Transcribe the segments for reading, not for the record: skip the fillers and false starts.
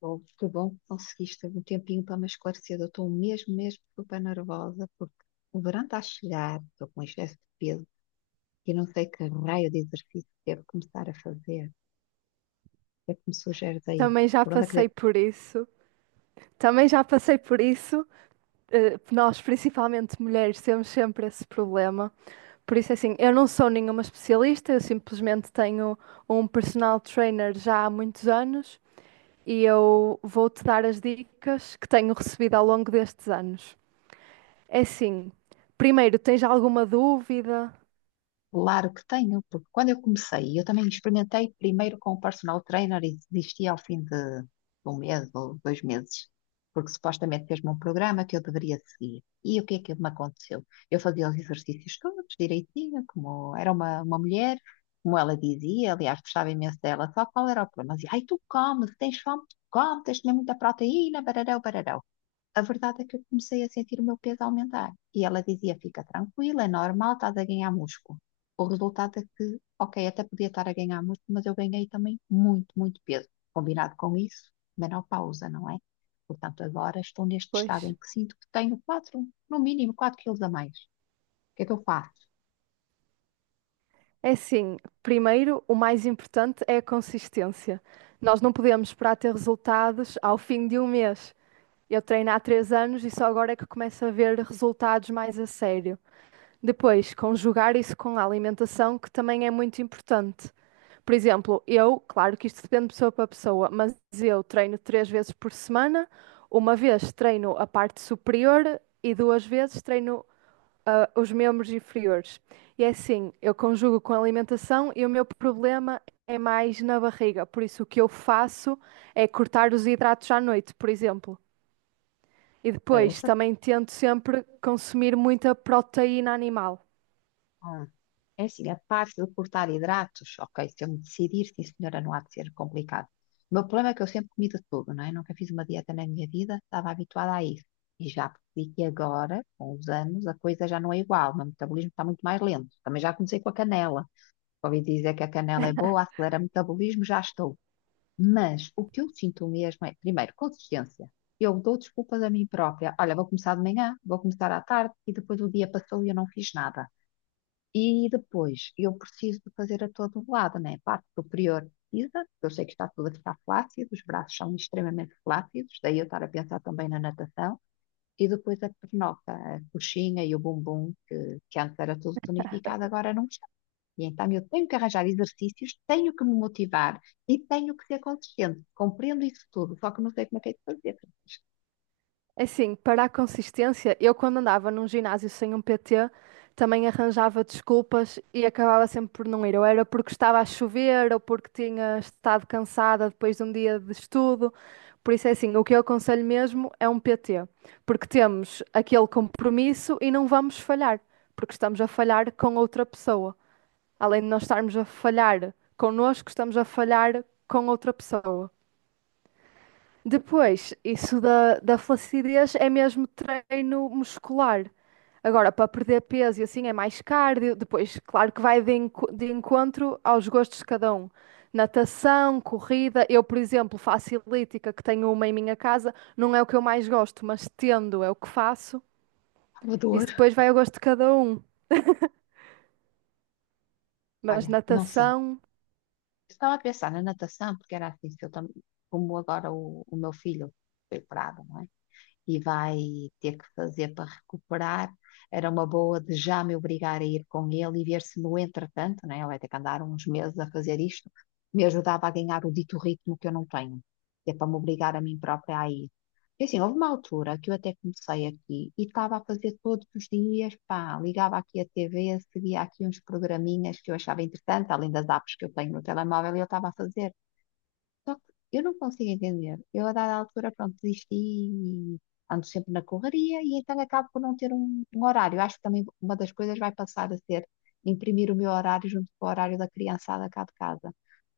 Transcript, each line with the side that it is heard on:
left: Oh, que bom que conseguiste um tempinho para me esclarecer. Eu estou mesmo super nervosa porque o verão está a chegar, estou com um excesso de peso e não sei que raio de exercício devo começar a fazer. O que é que me sugeres aí?
right: Também já
left: Por onde é que
right: passei
left: devo...
right: por isso. Também já passei por isso. Nós, principalmente mulheres, temos sempre esse problema. Por isso, assim, eu não sou nenhuma especialista, eu simplesmente tenho um personal trainer já há muitos anos e eu vou-te dar as dicas que tenho recebido ao longo destes anos. É assim, primeiro, tens alguma dúvida?
left: Claro que tenho, porque quando eu comecei, eu também experimentei primeiro com o personal trainer e desisti ao fim de um mês ou dois meses, porque supostamente fez-me um programa que eu deveria seguir. E o que é que me aconteceu? Eu fazia os exercícios todos direitinho, como era uma mulher, como ela dizia, aliás, gostava imenso dela, só qual era o problema? Ela dizia, ai, tu comes, tens fome, tu comes, tens de comer muita proteína, barará, barará. A verdade é que eu comecei a sentir o meu peso aumentar. E ela dizia: fica tranquila, é normal, estás a ganhar músculo. O resultado é que, ok, até podia estar a ganhar músculo, mas eu ganhei também muito peso. Combinado com isso, menopausa, não é? Portanto, agora estou neste estado
right: Pois.
left: em que sinto que tenho 4, no mínimo 4 quilos a mais. O que é que eu faço?
right: É assim, primeiro, o mais importante é a consistência. Nós não podemos esperar ter resultados ao fim de um mês. Eu treino há três anos e só agora é que começo a ver resultados mais a sério. Depois, conjugar isso com a alimentação, que também é muito importante. Por exemplo, eu, claro que isto depende de pessoa para pessoa, mas eu treino três vezes por semana. Uma vez treino a parte superior e duas vezes treino, os membros inferiores. E é assim, eu conjugo com a alimentação e o meu problema é mais na barriga. Por isso, o que eu faço é cortar os hidratos à noite, por exemplo. E
left: É
right: depois
left: essa...
right: também tento sempre consumir muita proteína animal.
left: Ah, é assim, a parte de cortar hidratos, ok, se eu me decidir, sim senhora, não há de ser complicado. O meu problema é que eu sempre comi de tudo, não é? Nunca fiz uma dieta na minha vida, estava habituada a isso. E já percebi que agora, com os anos, a coisa já não é igual, o meu metabolismo está muito mais lento. Também já comecei com a canela. Ouvi dizer que a canela é boa, acelera o metabolismo, já estou. Mas o que eu sinto mesmo é, primeiro, consistência. Eu dou desculpas a mim própria. Olha, vou começar de manhã, vou começar à tarde e depois o dia passou e eu não fiz nada. E depois, eu preciso de fazer a todo lado, né? A parte superior precisa, porque eu sei que está tudo a ficar flácido, os braços são extremamente flácidos, daí eu estar a pensar também na natação. E depois a pernoca, a coxinha e o bumbum, que antes era tudo tonificado, agora não está. E então eu tenho que arranjar exercícios, tenho que me motivar e tenho que ser consistente. Compreendo isso tudo, só que não sei como é que é de fazer. Francisco.
right: Assim, para a consistência, eu quando andava num ginásio sem um PT, também arranjava desculpas e acabava sempre por não ir. Ou era porque estava a chover, ou porque tinha estado cansada depois de um dia de estudo. Por isso é assim, o que eu aconselho mesmo é um PT, porque temos aquele compromisso e não vamos falhar, porque estamos a falhar com outra pessoa. Além de nós estarmos a falhar connosco, estamos a falhar com outra pessoa. Depois, isso da flacidez é mesmo treino muscular. Agora, para perder peso e assim é mais cardio. Depois, claro que vai de encontro aos gostos de cada um. Natação, corrida. Eu, por exemplo, faço elíptica, que tenho uma em minha casa. Não é o que eu mais gosto, mas tendo é o que faço. Isso
left: Salvador,
right: depois vai ao gosto de cada um. Mas
left: olha, não sei.
right: natação
left: Estava a pensar na natação, porque era assim, se eu tam-... como agora o meu filho foi parado, não é? E vai ter que fazer para recuperar. Era uma boa de já me obrigar a ir com ele e ver se no entretanto, né, ele vai ter que andar uns meses a fazer isto, me ajudava a ganhar o dito ritmo que eu não tenho, que é para me obrigar a mim própria a ir. E assim, houve uma altura que eu até comecei aqui e estava a fazer todos os dias, pá, ligava aqui a TV, seguia aqui uns programinhas que eu achava interessante, além das apps que eu tenho no telemóvel, e eu estava a fazer. Só que eu não consigo entender. Eu, a dada altura, pronto, desisti e ando sempre na correria e então acabo por não ter um horário. Acho que também uma das coisas vai passar a ser imprimir o meu horário junto com o horário da criançada cá de casa,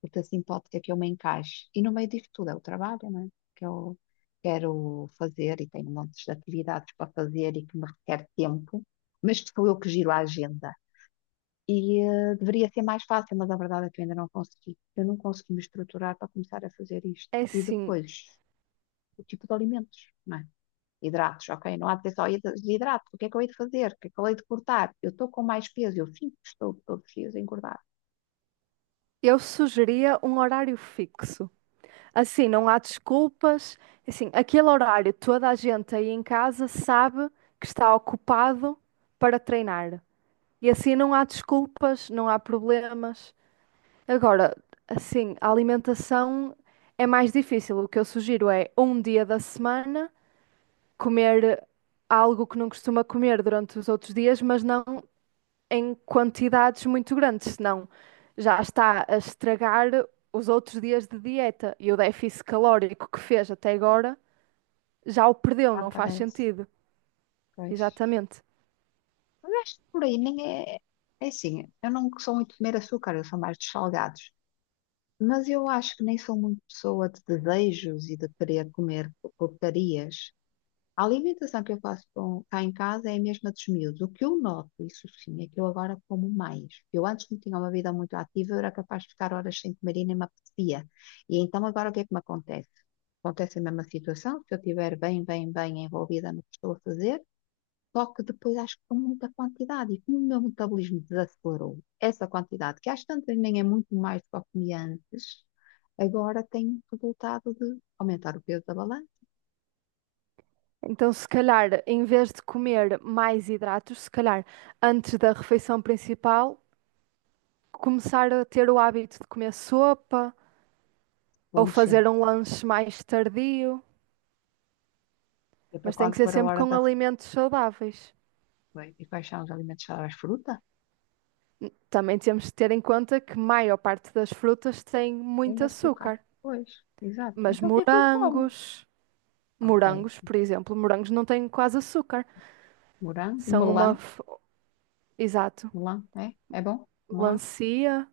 left: porque assim pode ser que eu me encaixe. E no meio disto tudo é o trabalho, né? Que eu quero fazer e tenho montes de atividades para fazer e que me requer tempo, mas que sou eu que giro a agenda. E deveria ser mais fácil, mas a verdade é que eu ainda não consegui. Eu não consegui me estruturar para começar a fazer isto.
right: é
left: E
right: sim.
left: depois, o tipo de alimentos, não é? Hidratos, ok? Não há de ser só hidratos. O que é que eu hei de fazer? O que é que eu hei de cortar? Eu estou com mais peso. Eu sinto que estou todos os dias a engordar.
right: Eu sugeria um horário fixo. Assim, não há desculpas. Assim, aquele horário toda a gente aí em casa sabe que está ocupado para treinar. E assim não há desculpas, não há problemas. Agora, assim, a alimentação é mais difícil. O que eu sugiro é um dia da semana comer algo que não costuma comer durante os outros dias, mas não em quantidades muito grandes, senão já está a estragar os outros dias de dieta e o déficit calórico que fez até agora já o perdeu,
left: Ah,
right: não faz
left: parece.
right: sentido.
left: Pois.
right: Exatamente.
left: Mas acho que por aí nem é. É assim, eu não sou muito de comer açúcar, eu sou mais dos salgados. Mas eu acho que nem sou muito pessoa de desejos e de querer comer porcarias. A alimentação que eu faço cá em casa é a mesma dos miúdos. O que eu noto, isso sim, é que eu agora como mais. Eu antes não tinha uma vida muito ativa, eu era capaz de ficar horas sem comer e nem me apetecia. E então agora o que é que me acontece? Acontece a mesma situação, se eu estiver bem envolvida no que estou a fazer, só que depois acho que com muita quantidade. E como o meu metabolismo desacelerou, essa quantidade, que às tantas nem é muito mais do que eu comia antes, agora tem resultado de aumentar o peso da balança,
right: Então, se calhar, em vez de comer mais hidratos, se calhar antes da refeição principal, começar a ter o hábito de comer sopa ou
left: como
right: fazer
left: sempre.
right: um lanche mais tardio,
left: E para
right: mas tem
left: quando
right: que ser
left: for a
right: sempre
left: hora
right: com
left: da...
right: alimentos saudáveis.
left: Bem, e quais são os alimentos saudáveis? Fruta?
right: Também temos de ter em conta que maior parte das frutas tem
left: Tem
right: muito
left: açúcar.
right: açúcar,
left: Pois, exato.
right: mas
left: Então o que é que eu como?
right: morangos,
left: Ok.
right: morangos, por exemplo, morangos não têm quase açúcar.
left: Morango,
right: São
left: melão.
right: exato,
left: Melão, é? É bom? Melão?
right: melancia,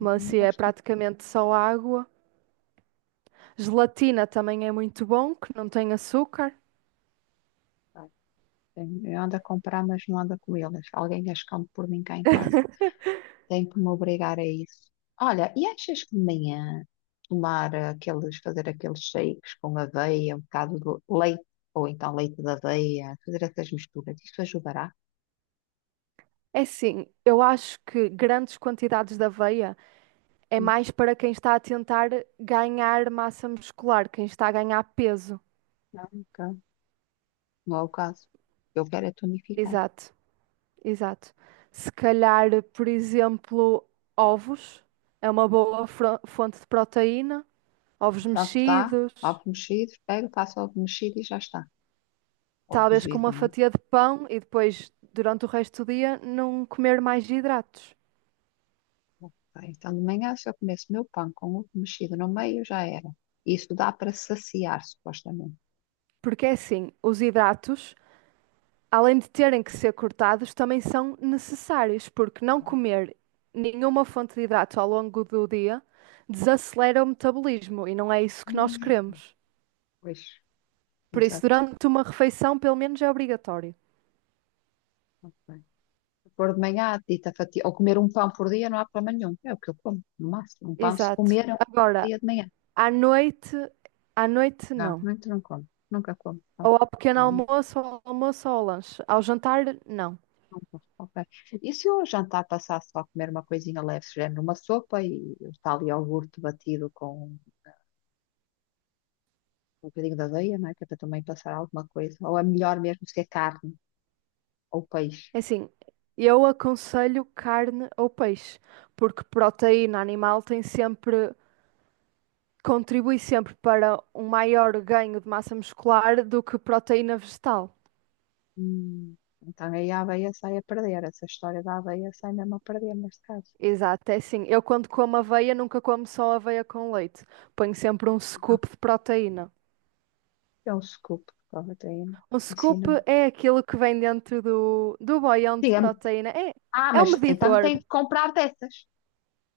left: Eu não
right: melancia é
left: gosto muito.
right: praticamente só água. Gelatina também é muito bom, que não tem açúcar.
left: Ai, tenho-... Eu ando a comprar, mas não ando a comê-las. Alguém as come por mim cá em casa. Tenho que me obrigar a isso. Olha, e achas que de manhã tomar aqueles, fazer aqueles shakes com aveia, um bocado de leite, ou então leite de aveia, fazer essas misturas, isso ajudará?
right: É sim, eu acho que grandes quantidades de aveia é
left: Hum.
right: mais para quem está a tentar ganhar massa muscular, quem está a ganhar peso.
left: Não, nunca. Não é o caso. Eu quero é tonificar.
right: Exato. Exato. Se calhar, por exemplo, ovos é uma fonte de proteína, ovos
left: Pronto, dá
right: mexidos,
left: ovo mexido, pego, faço ovo mexido e já está. Ou
right: talvez com uma
left: cozido, não é?
right: fatia de pão e depois, durante o resto do dia, não comer mais hidratos.
left: Ok. Então, de manhã, se eu comesse meu pão com ovo mexido no meio, já era. Isso dá para saciar, supostamente.
right: Porque é assim, os hidratos, além de terem que ser cortados, também são necessários, porque não comer nenhuma fonte de hidrato ao longo do dia desacelera o metabolismo e não é isso que nós
left: Hum.
right: queremos.
left: Pois,
right: Por isso,
left: exato.
right: durante uma refeição, pelo menos é obrigatório.
left: Ok. Pôr de manhã a dita fatia, ou comer um pão por dia, não há problema nenhum. É o que eu como, no máximo. Um pão, se
right: Exato.
left: comer, é um
right: Agora,
left: dia de manhã.
right: à noite, à noite
left: Não,
right: não.
left: muito não como. Nunca como. Não.
right: Ou ao pequeno almoço, ou ao lanche. Ao jantar, não.
left: Ok. E se o jantar passasse só a comer uma coisinha leve, género uma sopa e está ali iogurte batido com um bocadinho de aveia, não é? Que é para também passar alguma coisa. Ou é melhor mesmo se é carne ou peixe.
right: É assim, eu aconselho carne ou peixe, porque proteína animal tem sempre, contribui sempre para um maior ganho de massa muscular do que proteína vegetal.
left: Hum. Então aí a aveia sai a perder. Essa história da aveia sai mesmo a perder neste caso.
right: Exato, é assim. Eu quando como aveia, nunca como só aveia com leite. Ponho sempre um
left: Ah,
right: scoop de proteína.
left: é um scoop de proteína.
right: O scoop
left: Ensina-me.
right: é aquilo que vem dentro do boião de
left: Diga-me.
right: proteína. É,
left: Ah,
right: é um
left: mas então
right: medidor,
left: tem que comprar dessas.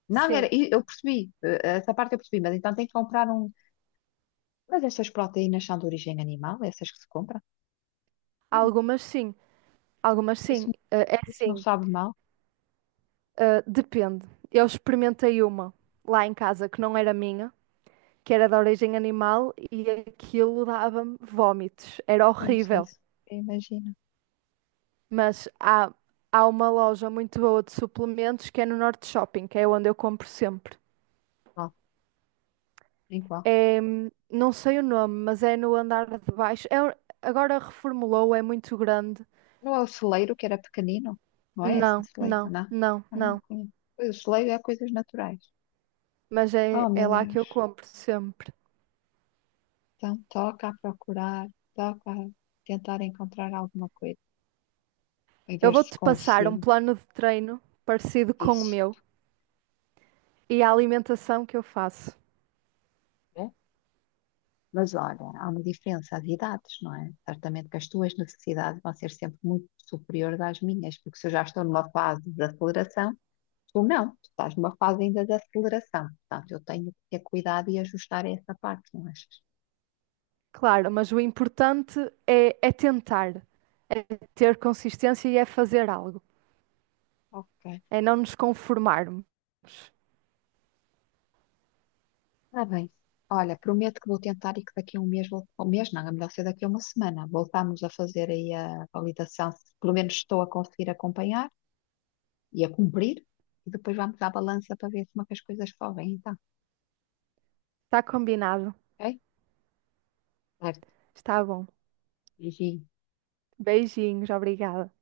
left: Não, era,
right: sim.
left: e eu percebi, essa parte eu percebi, mas então tem que comprar um. Mas estas proteínas são de origem animal, essas que se compram? Não,
right: Algumas sim, algumas sim.
left: isso,
right: É
left: isso não
right: sim,
left: sabe mal.
right: Depende. Eu experimentei uma lá em casa que não era minha, que era de origem animal e aquilo dava-me vómitos. Era
left: Pois é
right: horrível.
left: isso, eu imagino.
right: Mas há, há uma loja muito boa de suplementos que é no Norte Shopping, que é onde eu compro sempre.
left: Ó, igual.
right: É, não sei o nome, mas é no andar de baixo. Agora reformulou, é muito grande.
left: Não é o celeiro que era pequenino? Não é esse
right: Não,
left: celeiro,
right: não,
left: não?
right: não,
left: Ah, não
right: não.
left: conheço. Pois, o celeiro é coisas naturais.
right: Mas
left: Oh,
right: é,
left: meu
right: é lá que eu
left: Deus.
right: compro sempre.
left: Então, toca a procurar, toca a tentar encontrar alguma coisa e
right: Eu
left: ver se
right: vou-te passar um
left: consigo
right: plano de treino parecido com o
left: isso.
right: meu e a alimentação que eu faço.
left: Né? Mas olha, há uma diferença de idades, não é? Certamente que as tuas necessidades vão ser sempre muito superiores às minhas, porque se eu já estou numa fase de aceleração, tu não, tu estás numa fase ainda de aceleração. Portanto, eu tenho que ter cuidado e ajustar essa parte, não achas?
right: Claro, mas o importante é tentar, é ter consistência e é fazer algo,
left: Ok.
right: é não nos conformarmos.
left: Está bem. Olha, prometo que vou tentar e que daqui a um mês, um mês não, é melhor ser daqui a uma semana, voltamos a fazer aí a validação, se pelo menos estou a conseguir acompanhar e a cumprir, e depois vamos à balança para ver como é que as coisas correm, então,
right: Está combinado?
left: ok? Certo.
right: Está bom.
left: Beijinho.
right: Beijinhos, obrigada.